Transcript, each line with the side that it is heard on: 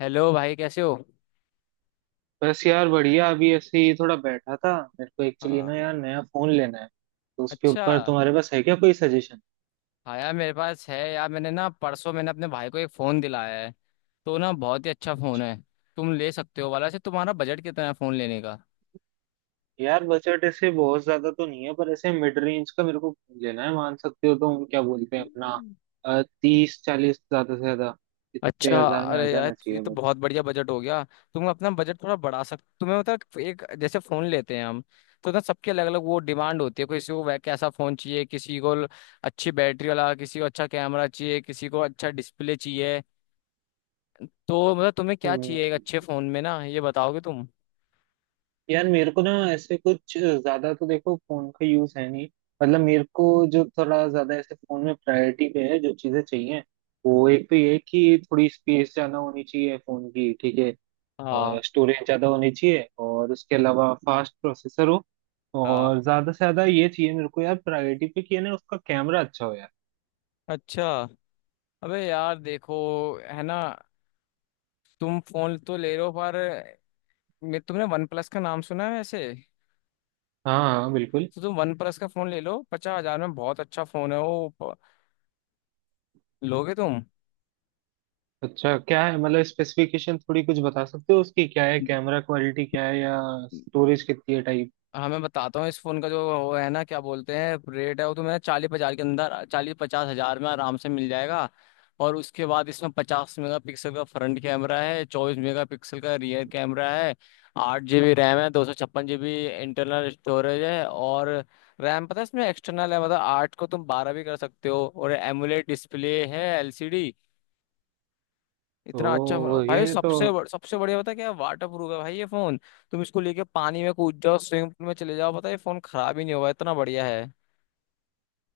left: Hello भाई कैसे हो।
right: बस यार बढ़िया। अभी ऐसे ही थोड़ा बैठा था। मेरे को एक्चुअली
left: हाँ।
right: ना यार नया फोन लेना है, तो उसके
left: अच्छा।
right: ऊपर तुम्हारे पास है क्या कोई सजेशन?
left: हाँ यार मेरे पास है यार मैंने ना परसों मैंने अपने भाई को एक फ़ोन दिलाया है, तो ना बहुत ही अच्छा फ़ोन है। तुम ले सकते हो वाला से। तुम्हारा बजट कितना है फ़ोन लेने का?
right: यार बजट ऐसे बहुत ज्यादा तो नहीं है, पर ऐसे मिड रेंज का मेरे को लेना है, मान सकते हो। तुम क्या बोलते हैं अपना तीस चालीस ज्यादा से ज्यादा, इतने
left: अच्छा,
right: हजार में आ
left: अरे यार
right: जाना
left: ये
right: चाहिए
left: तो
right: बस।
left: बहुत बढ़िया बजट हो गया। तुम अपना बजट थोड़ा बढ़ा सकते? तुम्हें मतलब एक जैसे फोन लेते हैं हम, तो ना सबके अलग अलग वो डिमांड होती है। किसी को कैसा फोन चाहिए, किसी को अच्छी बैटरी वाला, किसी को अच्छा कैमरा चाहिए, किसी को अच्छा डिस्प्ले चाहिए। तो मतलब तुम्हें क्या
right: हम्म।
left: चाहिए एक अच्छे फोन में ना ये बताओगे तुम?
right: यार मेरे को ना ऐसे कुछ ज्यादा तो देखो फोन का यूज है नहीं, मतलब मेरे को जो थोड़ा ज्यादा ऐसे फोन में प्रायोरिटी पे है जो चीजें चाहिए, वो एक तो ये है कि थोड़ी स्पेस ज्यादा होनी चाहिए फोन की, ठीक है।
left: हाँ।
right: स्टोरेज ज्यादा होनी चाहिए, और उसके अलावा फास्ट प्रोसेसर हो, और
left: हाँ।
right: ज्यादा से ज्यादा ये चाहिए मेरे को यार प्रायोरिटी पे कि है ना उसका कैमरा अच्छा हो यार।
left: अच्छा। अबे यार देखो, है ना, तुम फोन तो ले लो पर मैं तुमने वन प्लस का नाम सुना है वैसे?
right: हाँ हाँ बिल्कुल।
left: तो तुम वन प्लस का फोन ले लो, 50,000 में बहुत अच्छा फोन है वो। लोगे तुम?
right: अच्छा क्या है मतलब स्पेसिफिकेशन थोड़ी कुछ बता सकते हो उसकी? क्या है कैमरा क्वालिटी, क्या है या स्टोरेज कितनी है?
left: हाँ मैं बताता हूँ। इस फोन का जो वो है ना क्या बोलते हैं रेट है वो, तो मैं 40-50 के अंदर, 40-50,000 में आराम से मिल जाएगा। और उसके बाद इसमें 50 मेगापिक्सल का फ्रंट कैमरा है, 24 मेगापिक्सल का रियर कैमरा है, 8 GB रैम है, 256 GB इंटरनल स्टोरेज है। और रैम पता है इसमें एक्सटर्नल है, मतलब 8 को तुम 12 भी कर सकते हो। और एमुलेट डिस्प्ले है, एलसीडी। इतना अच्छा फोन
right: ओ यार
left: भाई।
right: ये तो।
left: सबसे बढ़िया पता है क्या? वाटर प्रूफ है भाई ये फोन। तुम इसको लेके पानी में कूद जाओ, स्विमिंग पूल में चले जाओ, पता है ये फोन खराब ही नहीं होगा, इतना बढ़िया है।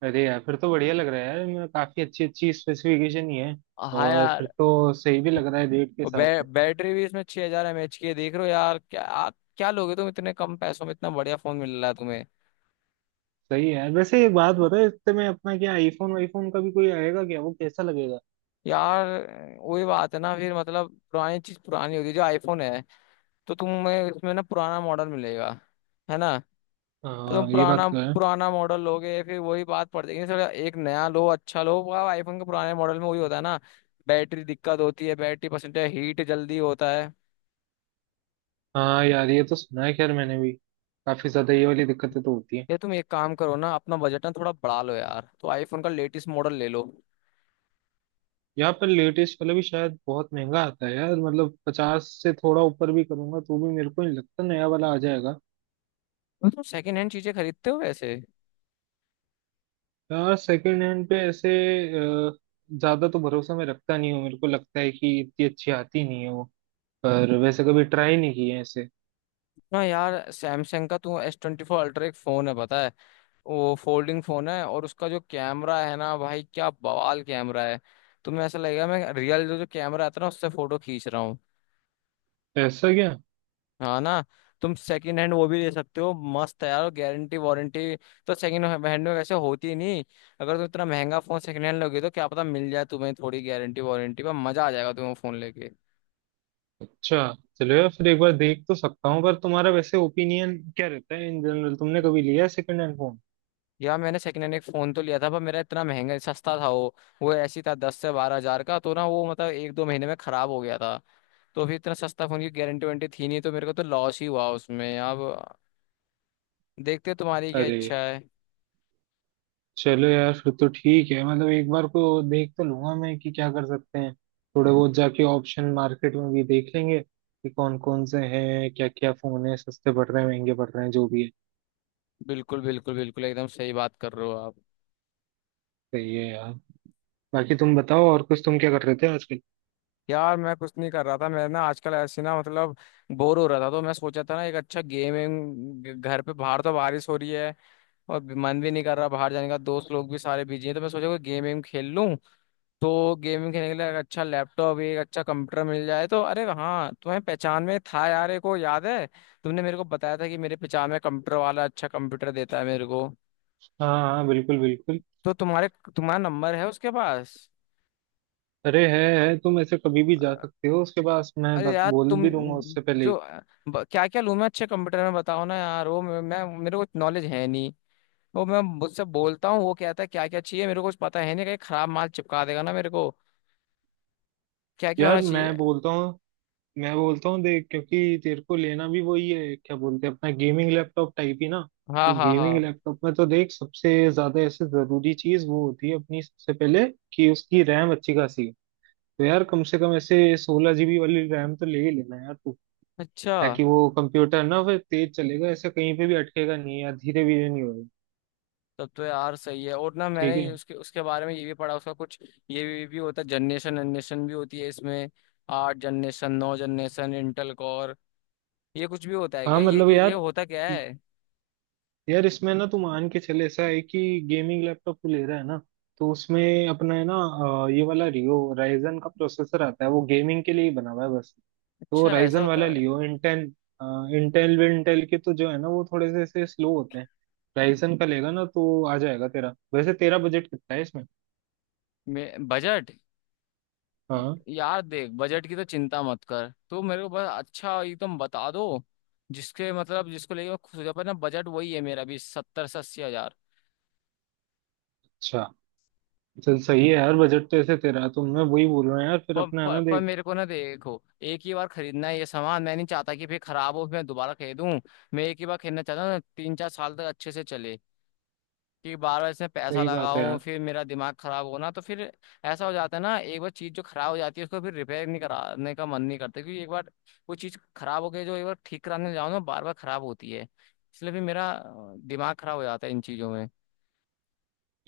right: अरे यार फिर तो बढ़िया लग रहा है यार, इनमें काफी अच्छी अच्छी स्पेसिफिकेशन ही है।
left: हाँ
right: और फिर
left: यार।
right: तो सही भी लग रहा है रेट के हिसाब से।
left: बैटरी भी इसमें 6000 हजार एम एच की है। देख रहे हो यार क्या? आप क्या लोगे तुम? इतने कम पैसों में इतना बढ़िया फोन मिल रहा है तुम्हें।
right: सही है यार। वैसे एक बात बता, इससे में अपना क्या आईफोन वाईफोन का भी कोई आएगा क्या? वो कैसा लगेगा?
left: यार वही बात है ना फिर, मतलब पुरानी चीज पुरानी होती है। जो आईफोन है तो तुम्हें इसमें ना पुराना मॉडल मिलेगा, है ना।
right: हाँ
left: तुम
right: ये बात
left: पुराना,
right: तो है।
left: पुराना मॉडल लोगे फिर वही बात पड़ जाएगी सर। एक नया लो, अच्छा लो। आईफोन के पुराने मॉडल में वही होता है ना, बैटरी दिक्कत होती है, बैटरी परसेंटेज हीट जल्दी होता है।
right: हाँ यार ये तो सुना है, खैर मैंने भी काफी ज्यादा ये वाली दिक्कतें तो होती हैं।
left: ये तुम एक काम करो ना, अपना बजट ना थोड़ा बढ़ा लो यार, तो आईफोन का लेटेस्ट मॉडल ले लो।
right: यहाँ पर लेटेस्ट वाला भी शायद बहुत महंगा आता है यार, मतलब पचास से थोड़ा ऊपर भी करूंगा तो भी मेरे को नहीं लगता नया वाला आ जाएगा।
left: तो तुम सेकंड हैंड चीजें खरीदते हो वैसे?
right: यार सेकंड हैंड पे ऐसे अ, ज्यादा तो भरोसा मैं रखता नहीं हूँ, मेरे को लगता है कि इतनी अच्छी आती नहीं है वो। पर वैसे कभी ट्राई नहीं की है ऐसे।
left: ना यार, सैमसंग का तू S24 Ultra एक फोन है पता है, वो फोल्डिंग फोन है, और उसका जो कैमरा है ना भाई क्या बवाल कैमरा है। तुम्हें ऐसा लगेगा मैं रियल जो जो कैमरा आता है ना उससे फोटो खींच रहा हूँ।
right: ऐसा क्या।
left: हाँ ना। तुम सेकंड हैंड वो भी ले सकते हो, मस्त है यार। गारंटी वारंटी तो सेकंड हैंड में वैसे होती ही नहीं, अगर तुम इतना महंगा फोन सेकंड हैंड लोगे तो क्या पता मिल जाए तुम्हें थोड़ी गारंटी वारंटी, पर मजा आ जाएगा तुम्हें फोन लेके।
right: अच्छा। चलो यार फिर एक बार देख तो सकता हूँ, पर तुम्हारा वैसे ओपिनियन क्या रहता है इन जनरल? तुमने कभी लिया सेकंड हैंड फोन?
left: यार मैंने सेकंड हैंड एक फोन तो लिया था, पर मेरा इतना महंगा सस्ता था वो। वो ऐसी था 10-12,000 का, तो ना वो मतलब 1-2 महीने में खराब हो गया था। तो फिर इतना सस्ता फोन की गारंटी वारंटी थी नहीं, तो मेरे को तो लॉस ही हुआ उसमें। अब देखते हैं तुम्हारी क्या
right: अरे
left: इच्छा है।
right: चलो यार फिर तो ठीक है, मतलब एक बार को देख तो लूंगा मैं कि क्या कर सकते हैं। थोड़े बहुत जाके ऑप्शन मार्केट में भी देख लेंगे कि कौन कौन से हैं, क्या क्या फोन है, सस्ते पड़ रहे हैं महंगे पड़ रहे हैं जो भी है।
left: बिल्कुल बिल्कुल बिल्कुल, एकदम सही बात कर रहे हो आप।
right: सही है यार। बाकी तुम बताओ, और कुछ तुम क्या कर रहे थे आजकल?
left: यार मैं कुछ नहीं कर रहा था। मैं ना आजकल ऐसे ना मतलब बोर हो रहा था, तो मैं सोचा था ना एक अच्छा गेमिंग घर पे, बाहर तो बारिश हो रही है और मन भी नहीं कर रहा बाहर जाने का, दोस्त लोग भी सारे बिजी हैं, तो मैं सोचा कोई गेम वेम खेल लूँ। तो गेमिंग खेलने के लिए एक अच्छा लैपटॉप, एक अच्छा कंप्यूटर मिल जाए तो, अरे हाँ तुम्हें पहचान में था यार एक, को याद है तुमने मेरे को बताया था कि मेरे पहचान में कंप्यूटर वाला अच्छा कंप्यूटर देता है मेरे को।
right: हाँ हाँ, बिल्कुल बिल्कुल।
left: तो तुम्हारे, तुम्हारा नंबर है उसके पास?
right: अरे है, तुम ऐसे कभी भी जा सकते हो उसके पास, मैं
left: अरे यार
right: बोल
left: तुम,
right: भी दूंगा उससे पहले
left: जो
right: ही।
left: क्या क्या लूँ मैं अच्छे कंप्यूटर में बताओ ना यार। वो मैं मेरे को नॉलेज है नहीं। वो मैं मुझसे बोलता हूँ वो कहता है क्या क्या चाहिए, मेरे को कुछ पता है नहीं, कहीं खराब माल चिपका देगा ना मेरे को। क्या क्या होना
right: यार मैं
left: चाहिए?
right: बोलता हूँ, मैं बोलता हूँ देख, क्योंकि तेरे को लेना भी वही है क्या बोलते हैं अपना गेमिंग लैपटॉप टाइप ही ना।
left: हाँ
right: तो
left: हाँ
right: गेमिंग
left: हाँ।
right: लैपटॉप में तो देख सबसे ज्यादा ऐसे जरूरी चीज वो होती है अपनी सबसे पहले कि उसकी रैम अच्छी खासी हो। तो यार कम से कम ऐसे 16 GB वाली रैम तो ले ही लेना यार तू,
left: अच्छा।
right: ताकि वो कंप्यूटर ना फिर तेज चलेगा, ऐसे कहीं पे भी अटकेगा नहीं या धीरे धीरे नहीं होगा।
left: तब तो यार सही है। और ना मैंने
right: ठीक है।
left: ये उसके उसके बारे में ये भी पढ़ा उसका कुछ। ये भी होता है, जनरेशन जनरेशन भी होती है इसमें, 8 जनरेशन, 9 जनरेशन, इंटेल कोर। ये कुछ भी होता है
right: हाँ
left: क्या, ये
right: मतलब
left: कि ये
right: यार,
left: होता क्या है?
right: यार इसमें ना तू मान के चले ऐसा है कि गेमिंग लैपटॉप तू ले रहा है ना, तो उसमें अपना है ना ये वाला रियो राइजन का प्रोसेसर आता है, वो गेमिंग के लिए ही बना हुआ है बस। तो
left: अच्छा ऐसा
right: राइजन
left: होता
right: वाला
left: है।
right: लियो, इंटेल इंटेल विंटेल के तो जो है ना वो थोड़े से ऐसे स्लो होते हैं। राइजन का लेगा ना तो आ जाएगा तेरा। वैसे तेरा बजट कितना है इसमें?
left: बजट?
right: हाँ।
left: यार देख बजट की तो चिंता मत कर तू, मेरे को बस अच्छा एकदम बता दो जिसके मतलब जिसको लेके मैं खुश हो जाऊँ। पर ना बजट वही है मेरा भी, 70-80,000।
right: अच्छा। चल सही है यार, बजट तो ऐसे तेरा तो मैं वही बोल रहा हूँ यार, फिर
left: पर,
right: अपना है ना
left: पर, पर
right: देख।
left: मेरे को ना देखो, एक ही बार खरीदना है ये सामान। मैं नहीं चाहता कि फिर खराब हो फिर मैं दोबारा खरीदूं। मैं एक ही बार खरीदना चाहता हूँ, 3-4 साल तक अच्छे से चले। कि बार बार इसमें पैसा
right: सही बात है
left: लगाऊं
right: यार।
left: फिर मेरा दिमाग खराब होना, तो फिर ऐसा हो जाता है ना, एक बार चीज जो खराब हो जाती है उसको फिर रिपेयर नहीं कराने का मन नहीं करता। क्योंकि एक बार वो चीज खराब हो गई जो, एक बार ठीक कराने जाओ ना, बार बार खराब होती है। इसलिए भी मेरा दिमाग खराब हो जाता है इन चीजों में।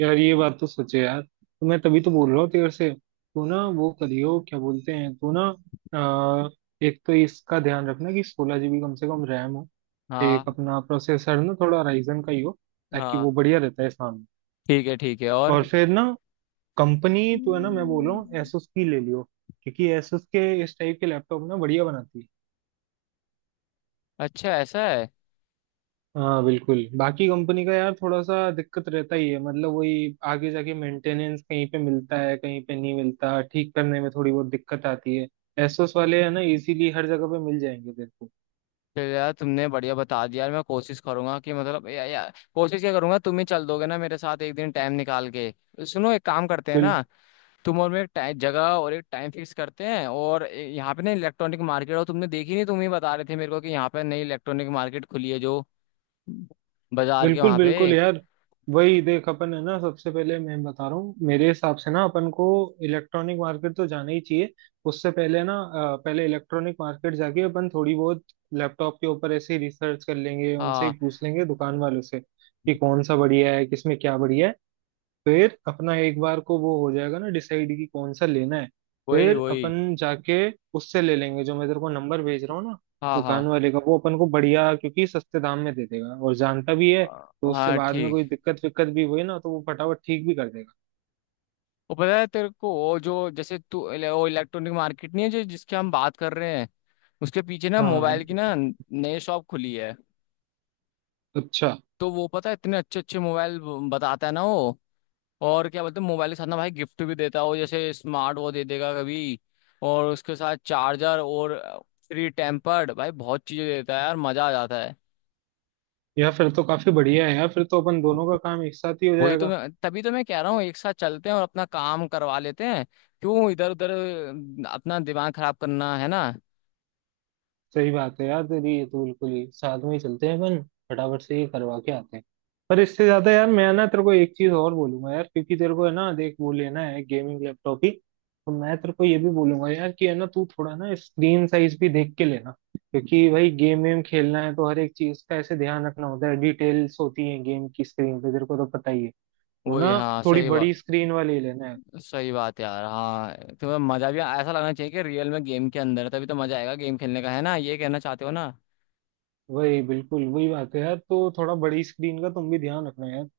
right: यार ये बात तो सोचे यार, तो मैं तभी तो बोल रहा हूँ तेरे से तू ना वो करियो क्या बोलते हैं तू ना अ, एक तो इसका ध्यान रखना कि 16 GB कम से कम रैम हो।
left: हाँ।
right: एक अपना प्रोसेसर ना थोड़ा राइजन का ही हो, ताकि वो
left: हाँ
right: बढ़िया रहता है सामने।
left: ठीक है, ठीक है। और?
right: और फिर ना कंपनी तो है ना मैं बोल रहा हूँ
left: हम्म।
right: एसोस की ले लियो, क्योंकि एसोस के इस टाइप के लैपटॉप ना बढ़िया बनाती है।
left: अच्छा ऐसा है।
right: हाँ बिल्कुल, बाकी कंपनी का यार थोड़ा सा दिक्कत रहता ही है, मतलब वही आगे जाके मेंटेनेंस कहीं पे मिलता है कहीं पे नहीं मिलता, ठीक करने में थोड़ी बहुत दिक्कत आती है। एसोस वाले है ना इजीली हर जगह पे मिल जाएंगे तेरे
left: चल यार, तुमने बढ़िया बता दिया। यार मैं कोशिश करूंगा कि मतलब या कोशिश क्या करूंगा, तुम ही चल दोगे ना मेरे साथ एक दिन टाइम निकाल के। सुनो एक काम करते हैं
right: को।
left: ना, तुम और मैं एक टाइम जगह और एक टाइम फिक्स करते हैं और यहाँ पे ना इलेक्ट्रॉनिक मार्केट, और तुमने देखी नहीं, तुम ही बता रहे थे मेरे को कि यहाँ पे नई इलेक्ट्रॉनिक मार्केट खुली है जो बाजार के
right: बिल्कुल
left: वहाँ पे।
right: बिल्कुल यार, वही देख अपन है ना सबसे पहले मैं बता रहा हूँ मेरे हिसाब से ना अपन को इलेक्ट्रॉनिक मार्केट तो जाना ही चाहिए। उससे पहले ना पहले इलेक्ट्रॉनिक मार्केट जाके अपन थोड़ी बहुत लैपटॉप के ऊपर ऐसे ही रिसर्च कर लेंगे, उनसे
left: हाँ।
right: ही पूछ लेंगे दुकान वालों से कि कौन सा बढ़िया है, किसमें क्या बढ़िया है। फिर अपना एक बार को वो हो जाएगा ना डिसाइड कि कौन सा लेना है,
left: वही
right: फिर
left: वही।
right: अपन जाके उससे ले लेंगे जो मैं तेरे को नंबर भेज रहा हूँ ना
left: हाँ हाँ।
right: दुकान वाले का। वो अपन को बढ़िया क्योंकि सस्ते दाम में दे देगा और जानता भी है,
left: अ,
right: तो उससे
left: हाँ
right: बाद में
left: ठीक।
right: कोई दिक्कत विक्कत भी हुई ना तो वो फटाफट ठीक भी कर देगा।
left: वो पता है तेरे को वो, जो जैसे तू वो इलेक्ट्रॉनिक मार्केट नहीं है जो जिसकी हम बात कर रहे हैं, उसके पीछे ना
right: हाँ।
left: मोबाइल की ना नई शॉप खुली है।
right: अच्छा।
left: तो वो पता है इतने अच्छे अच्छे मोबाइल बताता है ना वो। और क्या बोलते हैं मोबाइल के साथ ना भाई गिफ्ट भी देता है वो, जैसे स्मार्ट वो दे देगा कभी, और उसके साथ चार्जर और फ्री टेम्पर्ड, भाई बहुत चीजें देता है यार, मजा आ जाता है।
right: या फिर तो काफी बढ़िया है यार, फिर तो अपन दोनों का काम एक साथ ही हो
left: वही तो,
right: जाएगा।
left: मैं तभी तो मैं कह रहा हूँ एक साथ चलते हैं और अपना काम करवा लेते हैं। क्यों इधर उधर अपना दिमाग खराब करना है ना।
right: सही बात है यार तेरी, ये तो बिल्कुल ही साथ में ही चलते हैं अपन, फटाफट से ये करवा के आते हैं। पर इससे ज्यादा यार मैं ना तेरे को एक चीज और बोलूंगा यार, क्योंकि तेरे को है ना देख वो लेना है गेमिंग लैपटॉप ही, तो मैं तेरे को ये भी बोलूंगा यार कि है ना तू थोड़ा ना स्क्रीन साइज भी देख के लेना, क्योंकि भाई गेम वेम खेलना है तो हर एक चीज का ऐसे ध्यान रखना होता है, डिटेल्स होती है गेम की स्क्रीन पे तेरे को तो पता ही है, तो
left: वही,
right: ना
left: हाँ
right: थोड़ी
left: सही
right: बड़ी
left: बात।
right: स्क्रीन वाली ही लेना है।
left: सही बात यार। हाँ तो मजा भी ऐसा लगना चाहिए कि रियल में गेम के अंदर है, तभी तो मजा आएगा गेम खेलने का, है ना ये कहना चाहते हो ना।
right: वही बिल्कुल वही बात है यार, तो थोड़ा बड़ी स्क्रीन का तुम भी ध्यान रखना यार।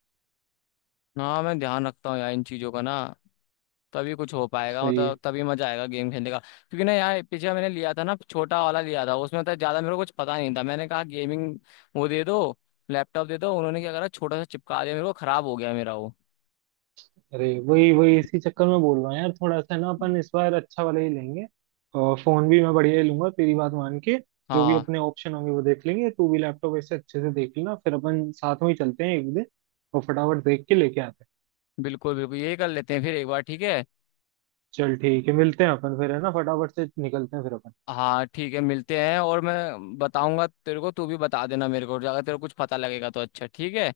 left: ना मैं ध्यान रखता हूँ यार इन चीज़ों का ना, तभी कुछ हो पाएगा,
right: सही है।
left: मतलब तभी मजा आएगा गेम खेलने का। क्योंकि ना यार पीछे मैंने लिया था ना, छोटा वाला लिया था, उसमें तो ज्यादा मेरे को कुछ पता नहीं था, मैंने कहा गेमिंग वो दे दो, लैपटॉप दे दो, उन्होंने क्या करा छोटा सा चिपका दिया मेरे को, खराब हो गया मेरा वो।
right: अरे वही वही, इसी चक्कर में बोल रहा हूँ यार, थोड़ा सा ना अपन इस बार अच्छा वाला ही लेंगे, और फोन भी मैं बढ़िया ही लूंगा तेरी बात मान के। जो भी
left: हाँ
right: अपने ऑप्शन होंगे वो देख लेंगे, तू भी लैपटॉप ऐसे अच्छे से देख लेना, फिर अपन साथ में ही चलते हैं एक दिन और फटाफट देख के लेके आते हैं।
left: बिल्कुल बिल्कुल, यही कर लेते हैं फिर एक बार, ठीक है।
right: चल ठीक है, मिलते हैं अपन फिर, है ना फटाफट से निकलते हैं फिर अपन।
left: हाँ ठीक है, मिलते हैं, और मैं बताऊंगा तेरे को, तू भी बता देना मेरे को अगर तेरे को कुछ पता लगेगा तो, अच्छा ठीक है।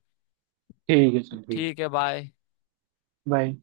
right: ठीक है, चल ठीक।
left: ठीक है, बाय।
right: बाय।